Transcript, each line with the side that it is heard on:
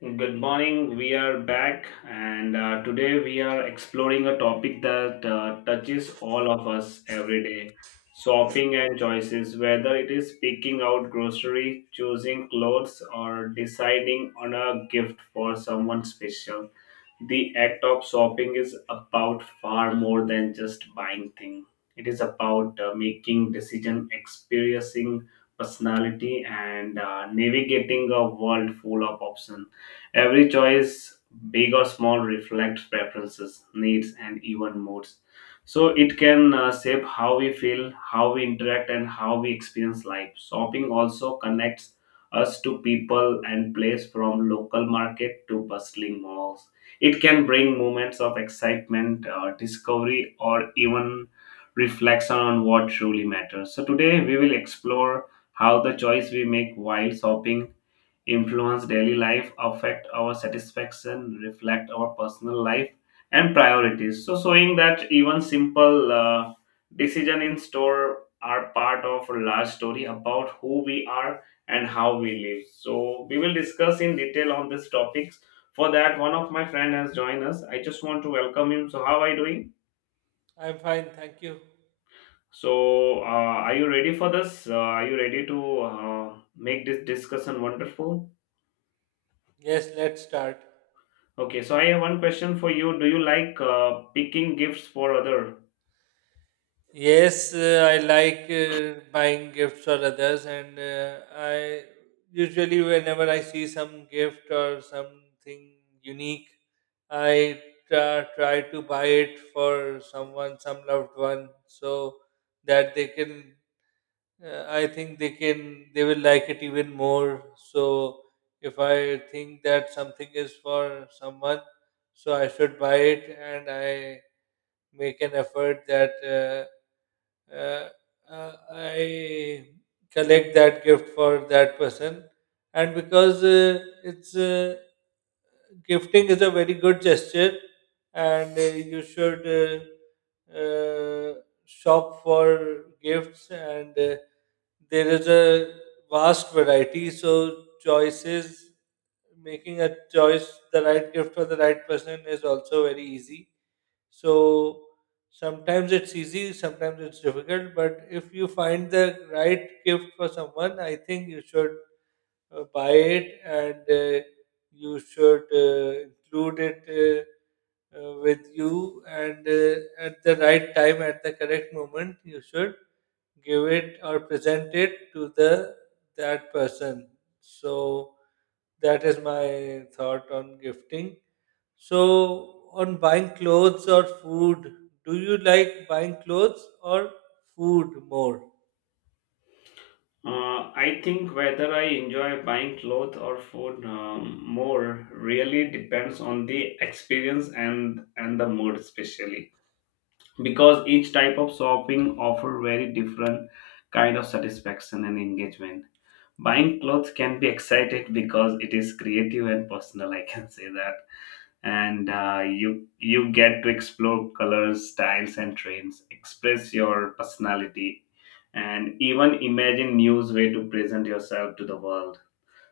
left: Good morning. We are back, and today we are exploring a topic that touches all of us every day, shopping and choices, whether it is picking out grocery, choosing clothes, or deciding on a gift for someone special. The act of shopping is about far more than just buying things, it is about making decision, experiencing personality, and navigating a world full of options. Every choice, big or small, reflects preferences, needs, and even moods. So it can shape how we feel, how we interact, and how we experience life. Shopping also connects us to people and place from local market to bustling malls. It can bring moments of excitement, discovery, or even reflection on what truly matters. So today we will explore how the choice we make while shopping influence daily life, affect our satisfaction, reflect our personal life and priorities. So showing that even simple decision in store are part of a large story about who we are and how we live. So we will discuss in detail on these topics. For that, one of my friend has joined us. I just want to welcome him. So how are you doing?
right: I'm fine, thank you.
left: So, are you ready for this? Are you ready to make this discussion wonderful?
right: Yes, let's start.
left: Okay, so I have one question for you. Do you like picking gifts for other?
right: Yes, I like buying gifts for others, and I usually, whenever I see some gift or something unique, I try to buy it for someone, some loved one, so that they can. I think they will like it even more. So, if I think that something is for someone, so I should buy it, and I make an effort that uh, I collect that gift for that person. And because it's gifting is a very good gesture, and you should uh, uh, shop for gifts, and there is a vast variety. So choices, making a choice, the right gift for the right person is also very easy. So sometimes it's easy, sometimes it's difficult, but if you find the right gift for someone, I think you should buy it, and you should include it with you. And at the right time, at the correct moment, you should give it or present it to the that person. So that is my thought on gifting. So, on buying clothes or food, do you like buying clothes or food more?
left: I think whether I enjoy buying clothes or food more really depends on the experience and the mood, especially because each type of shopping offer very different kind of satisfaction and engagement. Buying clothes can be excited because it is creative and personal, I can say that, and you get to explore colors, styles, and trends, express your personality, and even imagine new way to present yourself to the world.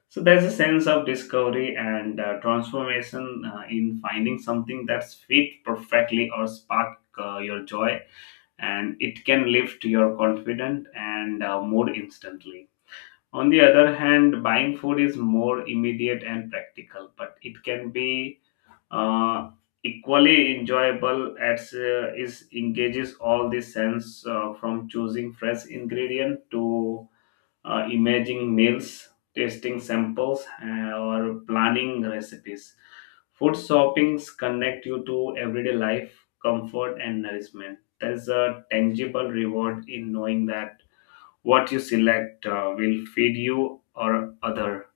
left: So there's a sense of discovery and transformation in finding something that's fit perfectly or spark your joy, and it can lift your confidence and mood instantly. On the other hand, buying food is more immediate and practical, but it can be uh, equally enjoyable as is engages all the sense, from choosing fresh ingredient to imaging meals, tasting samples, or planning recipes. Food shoppings connect you to everyday life, comfort, and nourishment. There is a tangible reward in knowing that what you select will feed you or other,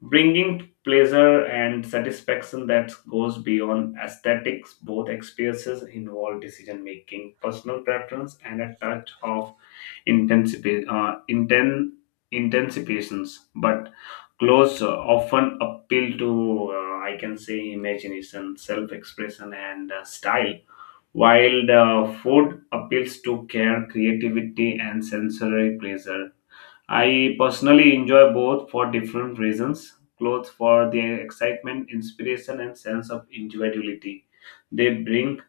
left: bringing pleasure and satisfaction that goes beyond aesthetics. Both experiences involve decision making, personal preference, and a touch of intensifi- uh, inten- intensifications, but clothes often appeal to, I can say, imagination, self expression, and style, while the food appeals to care, creativity, and sensory pleasure. I personally enjoy both for different reasons. Clothes for their excitement, inspiration, and sense of individuality they bring,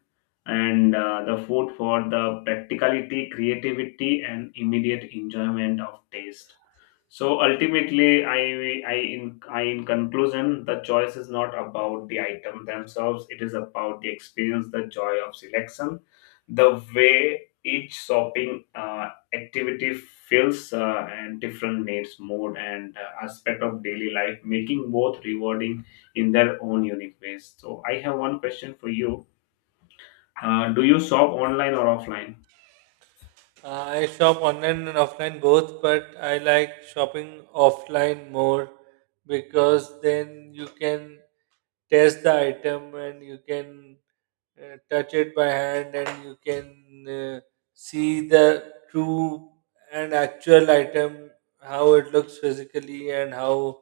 left: and the food for the practicality, creativity, and immediate enjoyment of taste. So ultimately, I in conclusion, the choice is not about the item themselves. It is about the experience, the joy of selection, the way each shopping activity feels, and different needs, mood, and aspect of daily life, making both rewarding in their own unique ways. So I have one question for you: do you shop online or offline?
right: I shop online and offline both, but I like shopping offline more because then you can test the item, and you can touch it by hand, and you can see the true and actual item, how it looks physically, and how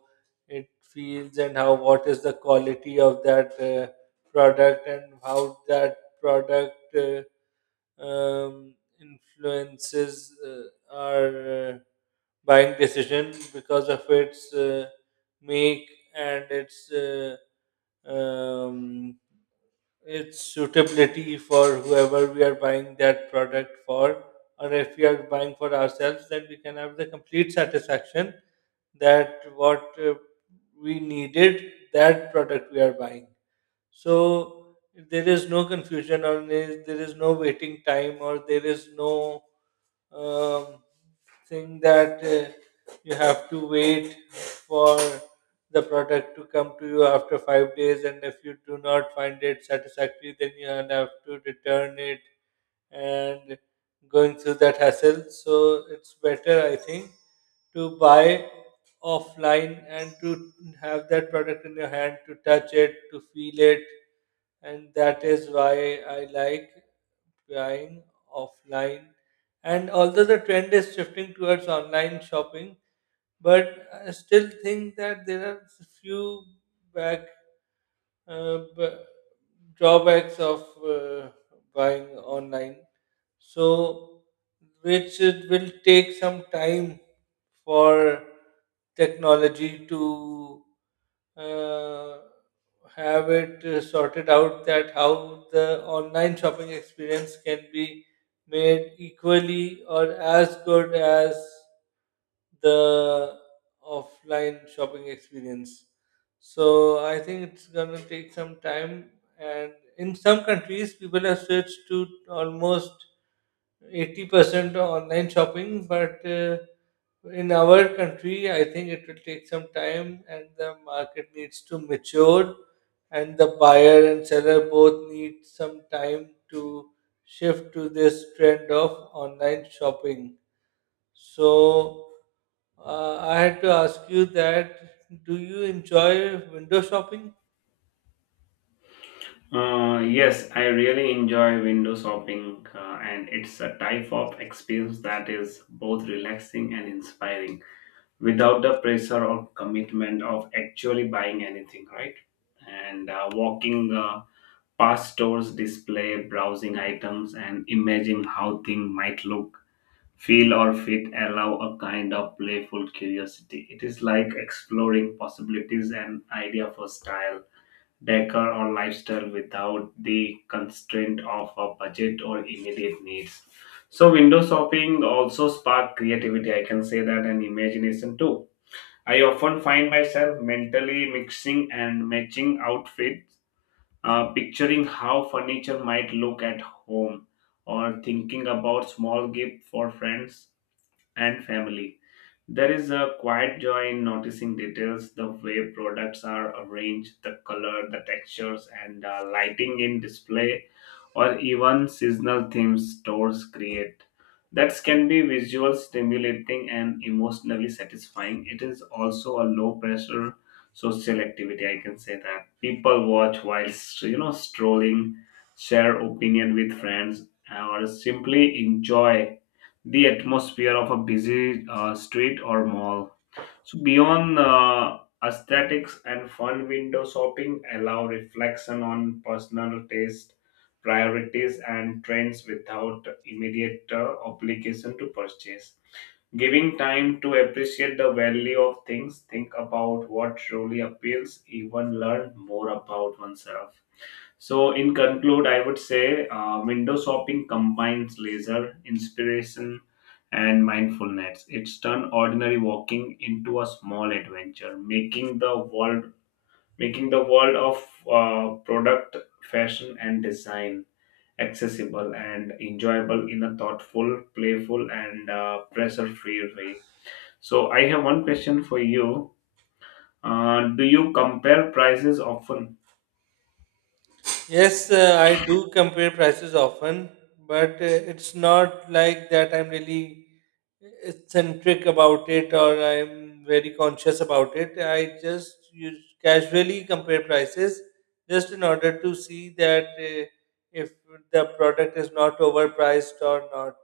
right: it feels, and how, what is the quality of that product, and how that product um, influences our uh, buying decision because of its make and um, its suitability for whoever we are buying that product for, or if we are buying for ourselves, then we can have the complete satisfaction that what we needed, that product we are buying. So there is no confusion, or there is no waiting time, or there is no um, thing that you have to wait for the product to come to you after 5 days, and if you do not find it satisfactory, then you have to return it and going through that hassle. So it's better, I think, to buy offline and to have that product in your hand, to touch it, to feel it, and that is why I like buying offline. And although the trend is shifting towards online shopping, but I still think that there are few back uh, b- drawbacks of buying online. So, which it will take some time for technology to uh, have it sorted out, that how the online shopping experience can be made equally or as good as the offline shopping experience. So I think it's going to take some time, and in some countries, people have switched to almost 80% online shopping, but in our country, I think it will take some time, and the market needs to mature, and the buyer and seller both need some time to shift to this trend of online shopping. So, I had to ask you that, do you enjoy window shopping?
left: Yes, I really enjoy window shopping, and it's a type of experience that is both relaxing and inspiring without the pressure or commitment of actually buying anything, right? And walking past stores, display, browsing items, and imagining how things might look, feel, or fit allow a kind of playful curiosity. It is like exploring possibilities and idea for style, decor, or lifestyle without the constraint of a budget or immediate needs. So, window shopping also spark creativity, I can say that, and imagination too. I often find myself mentally mixing and matching outfits, picturing how furniture might look at home, or thinking about small gift for friends and family. There is a quiet joy in noticing details, the way products are arranged, the color, the textures, and lighting in display, or even seasonal themes stores create. That can be visual stimulating and emotionally satisfying. It is also a low pressure social activity. I can say that, people watch while, you know, strolling, share opinion with friends, or simply enjoy the atmosphere of a busy street or mall. So beyond aesthetics and fun, window shopping allow reflection on personal taste, priorities, and trends without immediate obligation to purchase. Giving time to appreciate the value of things, think about what truly appeals, even learn more about oneself. So, in conclude, I would say window shopping combines leisure, inspiration, and mindfulness. It's turned ordinary walking into a small adventure, making the world of product, fashion, and design accessible and enjoyable in a thoughtful, playful, and pressure-free way. So, I have one question for you. Do you compare prices often?
right: Yes, I do compare prices often, but it's not like that I'm really eccentric about it, or I'm very conscious about it. I just use casually compare prices just in order to see that if the product is not overpriced or not.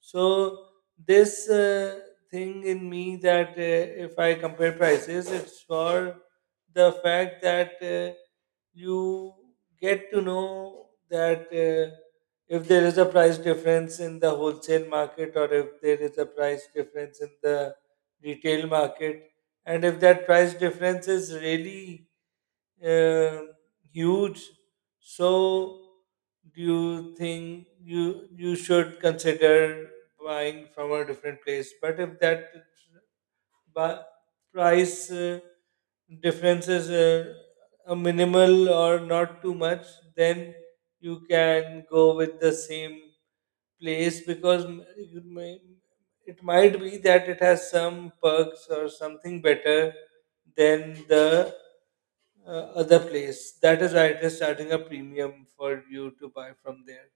right: So this thing in me, that if I compare prices, it's for the fact that you get to know that. Uh, if there is a price difference in the wholesale market, or if there is a price difference in the retail market, and if that price difference is really uh, huge, so do you think you should consider buying from a different place? But if that bu- price difference is a minimal or not too much, then you can go with the same place, because it might be that it has some perks or something better than the other place. That is why it is charging a premium for you to buy from there.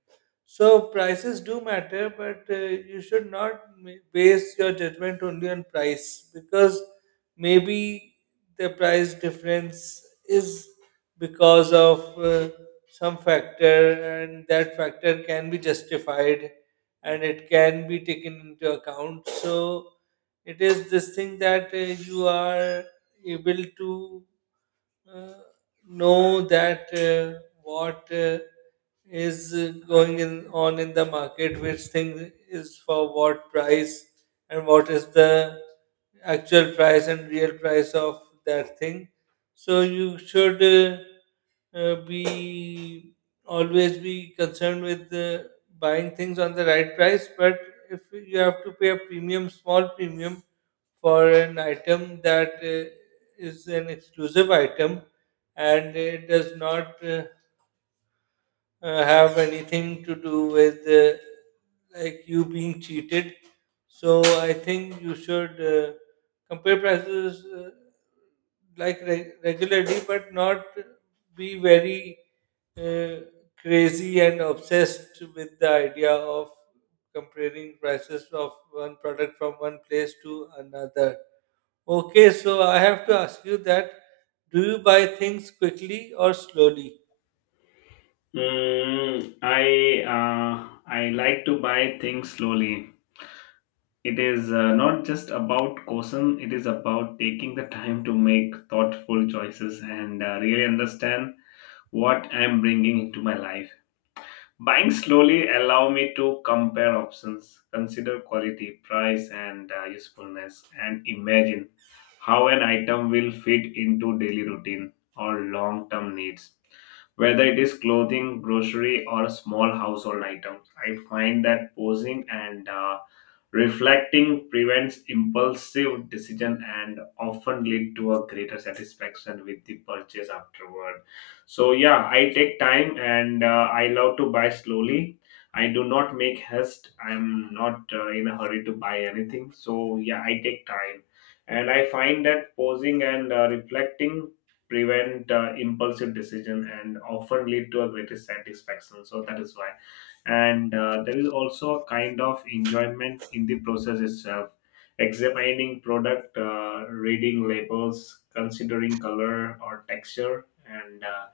right: So prices do matter, but you should not base your judgment only on price, because maybe the price difference is because of some factor, and that factor can be justified and it can be taken into account. So it is this thing that you are able to uh, know that what is on in the market, which thing is for what price, and what is the actual price and real price of that thing. So you should be always be concerned with buying things on the right price, but if you have to pay a premium, small premium, for an item that is an exclusive item, and it does not have anything to do with like you being cheated. So I think you should compare prices like regularly, but not be very uh, crazy and obsessed with the idea of comparing prices of one product from one place to another. Okay, so I have to ask you that, do you buy things quickly or slowly?
left: Mm, I like to buy things slowly. It is not just about caution, it is about taking the time to make thoughtful choices and really understand what I'm bringing into my life. Buying slowly allow me to compare options, consider quality, price, and usefulness, and imagine how an item will fit into daily routine or long-term needs. Whether it is clothing, grocery, or small household items, I find that pausing and reflecting prevents impulsive decision and often lead to a greater satisfaction with the purchase afterward. So yeah, I take time, and I love to buy slowly. I do not make haste. I'm not in a hurry to buy anything. So yeah, I take time, and I find that pausing and reflecting prevent impulsive decision and often lead to a greater satisfaction. So that is why, and there is also a kind of enjoyment in the process itself, examining product, reading labels, considering color or texture, and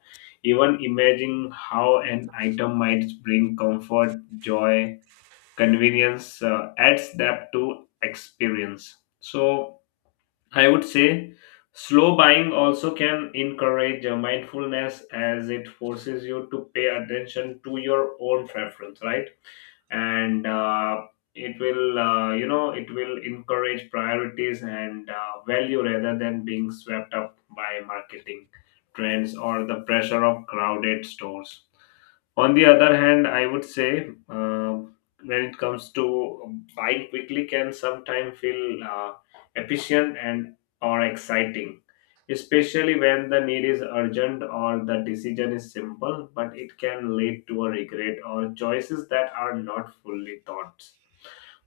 left: even imagining how an item might bring comfort, joy, convenience adds depth to experience. So, I would say slow buying also can encourage mindfulness as it forces you to pay attention to your own preference, right? And it will, you know, it will encourage priorities and value rather than being swept up by marketing trends or the pressure of crowded stores. On the other hand, I would say, when it comes to buying quickly can sometimes feel efficient and or exciting, especially when the need is urgent or the decision is simple, but it can lead to a regret or choices that are not fully thought.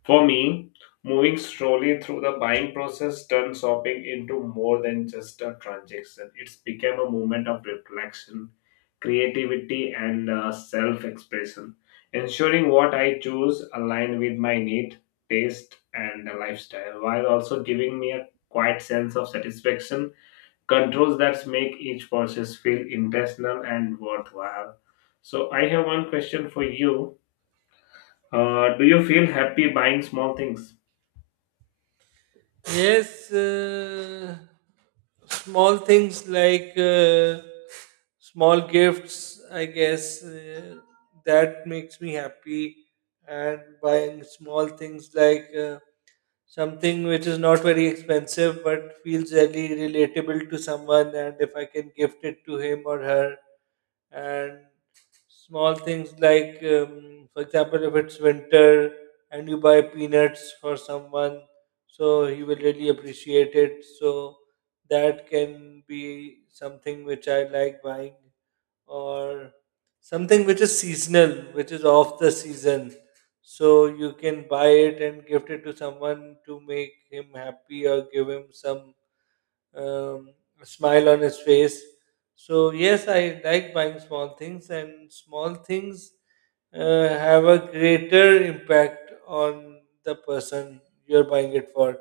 left: For me, moving slowly through the buying process turned shopping into more than just a transaction. It's became a moment of reflection, creativity, and self-expression, ensuring what I choose align with my need, taste, and lifestyle, while also giving me a quiet sense of satisfaction. Controls that make each purchase feel intentional and worthwhile. So I have one question for you. Do you feel happy buying small things?
right: Yes, small things like small gifts, I guess, that makes me happy. And buying small things like something which is not very expensive but feels really relatable to someone, and if I can gift it to him or her, and small things like for example, if it's winter and you buy peanuts for someone, so he will really appreciate it, so that can be something which I like buying. Or something which is seasonal, which is off the season, so you can buy it and gift it to someone to make him happy, or give him some um, smile on his face. So, yes, I like buying small things, and small things have a greater impact on the person you're buying it for,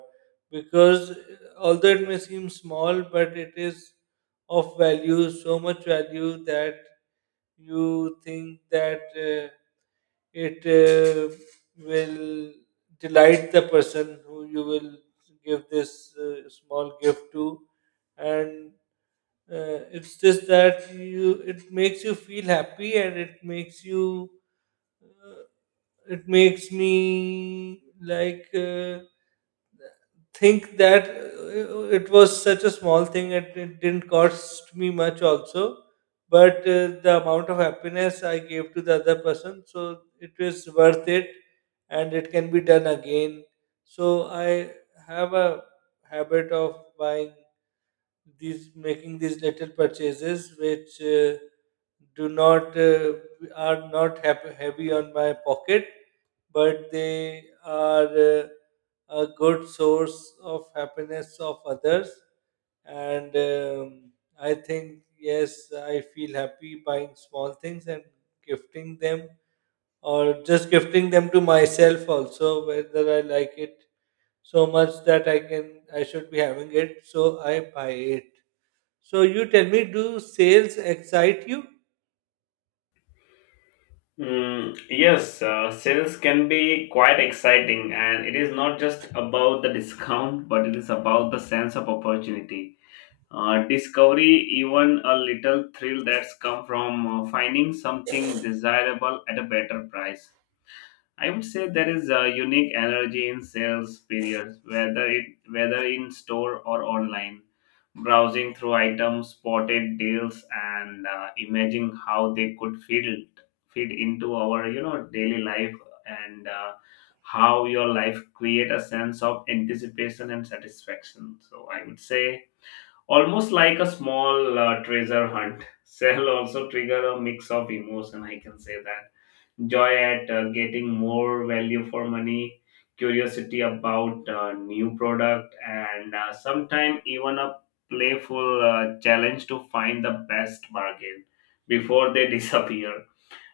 right: because although it may seem small, but it is of value, so much value, that you think that it will delight the person who you will give this small gift to. And it's just that you, it makes you feel happy, and it makes you, it makes me like think that it was such a small thing and it didn't cost me much also, but the amount of happiness I gave to the other person, so it was worth it, and it can be done again. So I have a habit of buying these, making these little purchases, which do not, are not heavy on my pocket, but they are a good source of happiness of others. And I think yes, I feel happy buying small things and gifting them, or just gifting them to myself also, whether I like it so much that I should be having it, so I buy it. So you tell me, do sales excite you?
left: Mm, yes, sales can be quite exciting, and it is not just about the discount, but it is about the sense of opportunity. Discovery, even a little thrill that's come from finding something desirable at a better price. I would say there is a unique energy in sales periods, whether in store or online. Browsing through items, spotted deals, and imagining how they could fit into our, you know, daily life, and how your life create a sense of anticipation and satisfaction. So I would say almost like a small treasure hunt. Sale also trigger a mix of emotion. I can say that joy at getting more value for money, curiosity about new product, and sometimes even a playful challenge to find the best bargain before they disappear.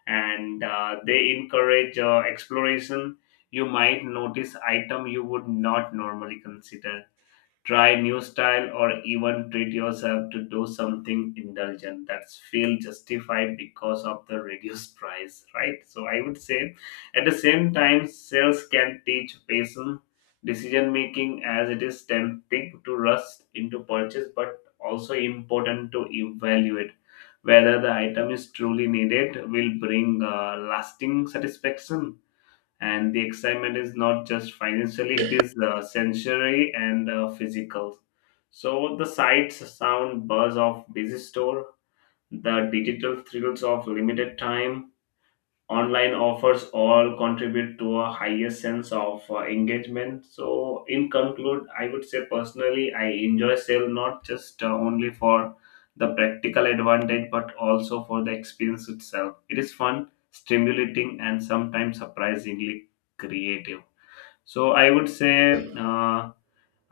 left: And they encourage exploration. You might notice item you would not normally consider, try new style, or even treat yourself to do something indulgent that's feel justified because of the reduced price, right? So I would say at the same time sales can teach patience, decision making, as it is tempting to rush into purchase but also important to evaluate whether the item is truly needed, will bring lasting satisfaction. And the excitement is not just financially, it is sensory and physical. So the sights, sound, buzz of busy store, the digital thrills of limited time online offers all contribute to a higher sense of engagement. So in conclude, I would say personally I enjoy sale, not just only for the practical advantage, but also for the experience itself. It is fun, stimulating, and sometimes surprisingly creative. So I would say,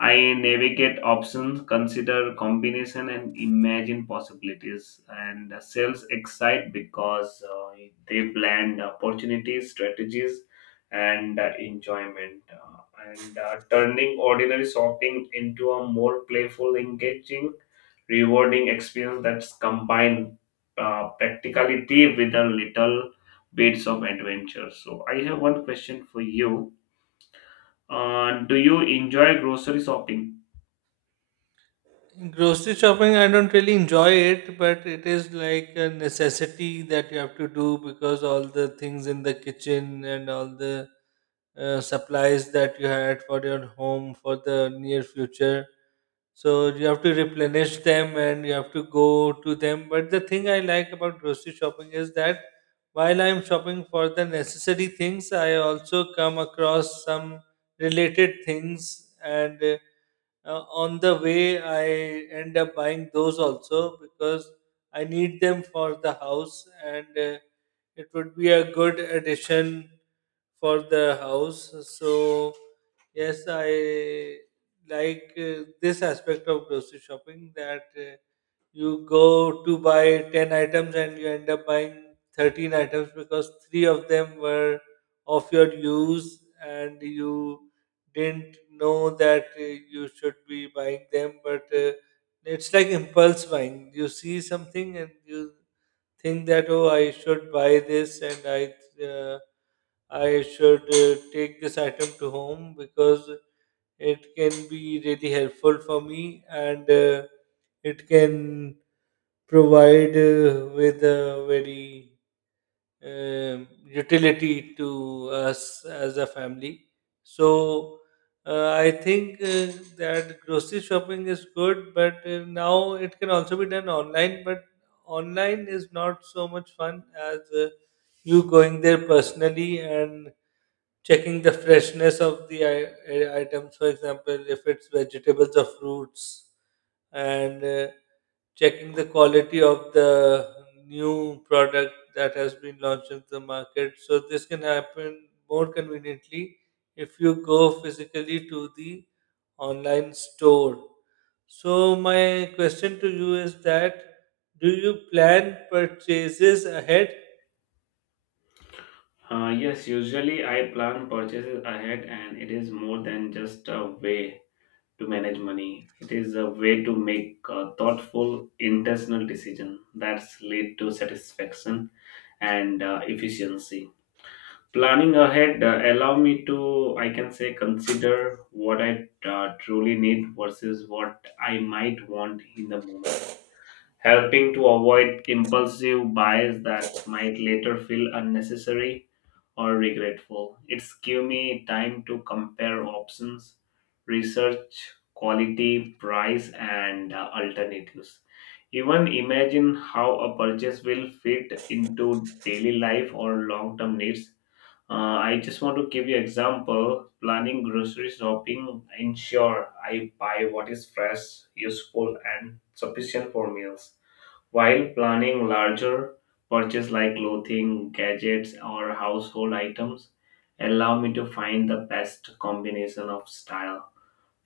left: I navigate options, consider combination, and imagine possibilities. And sales excite because they blend opportunities, strategies, and enjoyment. And Turning ordinary shopping into a more playful, engaging, rewarding experience that's combined practicality with a little bits of adventure. So I have one question for you. Do you enjoy grocery shopping?
right: Grocery shopping, I don't really enjoy it, but it is like a necessity that you have to do, because all the things in the kitchen and all the supplies that you had for your home for the near future. So you have to replenish them and you have to go to them. But the thing I like about grocery shopping is that while I'm shopping for the necessary things, I also come across some related things, and on the way, I end up buying those also, because I need them for the house, and it would be a good addition for the house. So yes, I like this aspect of grocery shopping, that you go to buy 10 items and you end up buying 13 items, because three of them were of your use and you didn't know that you should be buying them. But it's like impulse buying, you see something and you think that, oh, I should buy this, and uh, I should take this item to home, because it can be really helpful for me, and it can provide with a very utility to us as a family. So I think that grocery shopping is good, but now it can also be done online. But online is not so much fun as you going there personally and checking the freshness of the items, for example, if it's vegetables or fruits, and checking the quality of the new product that has been launched in the market. So this can happen more conveniently if you go physically to the online store. So my question to you is that, do you plan purchases ahead?
left: Yes, usually I plan purchases ahead, and it is more than just a way to manage money. It is a way to make a thoughtful, intentional decision that's lead to satisfaction and efficiency. Planning ahead allow me to, I can say, consider what I truly need versus what I might want in the moment, helping to avoid impulsive buys that might later feel unnecessary or regretful. It's give me time to compare options, research quality, price, and alternatives. Even imagine how a purchase will fit into daily life or long-term needs. I just want to give you example. Planning grocery shopping ensure I buy what is fresh, useful, and sufficient for meals, while planning larger purchases like clothing, gadgets, or household items, allow me to find the best combination of style,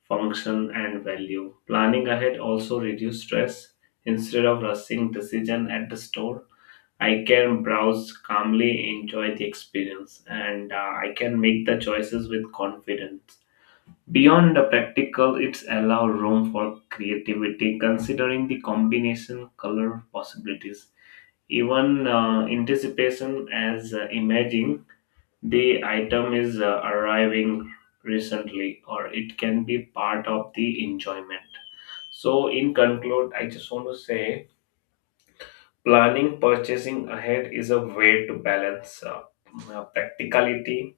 left: function, and value. Planning ahead also reduces stress. Instead of rushing decision at the store, I can browse calmly, enjoy the experience, and I can make the choices with confidence. Beyond the practical, it's allow room for creativity, considering the combination color possibilities, even anticipation as imaging the item is arriving recently or it can be part of the enjoyment. So in conclude, I just want to say planning purchasing ahead is a way to balance practicality,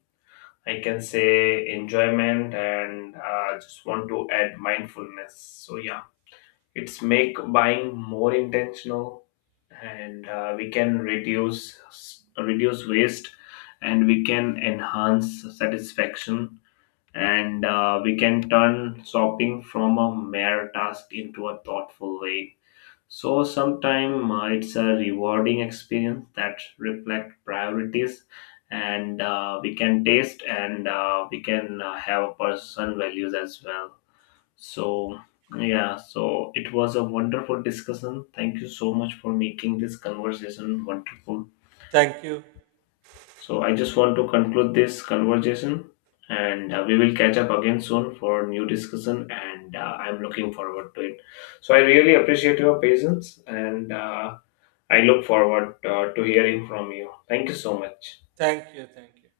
left: I can say, enjoyment, and just want to add mindfulness. So yeah, it's make buying more intentional, and we can reduce waste, and we can enhance satisfaction, and we can turn shopping from a mere task into a thoughtful way. So sometimes it's a rewarding experience that reflect priorities, and we can taste and we can have a person values as well. So, yeah, so it was a wonderful discussion. Thank you so much for making this conversation wonderful.
right: thank you
left: So, I just want to conclude this conversation, and we will catch up again soon for new discussion, and I'm looking forward to it. So, I really appreciate your patience, and I look forward to hearing from you. Thank you so much.
right: thank you Thank you.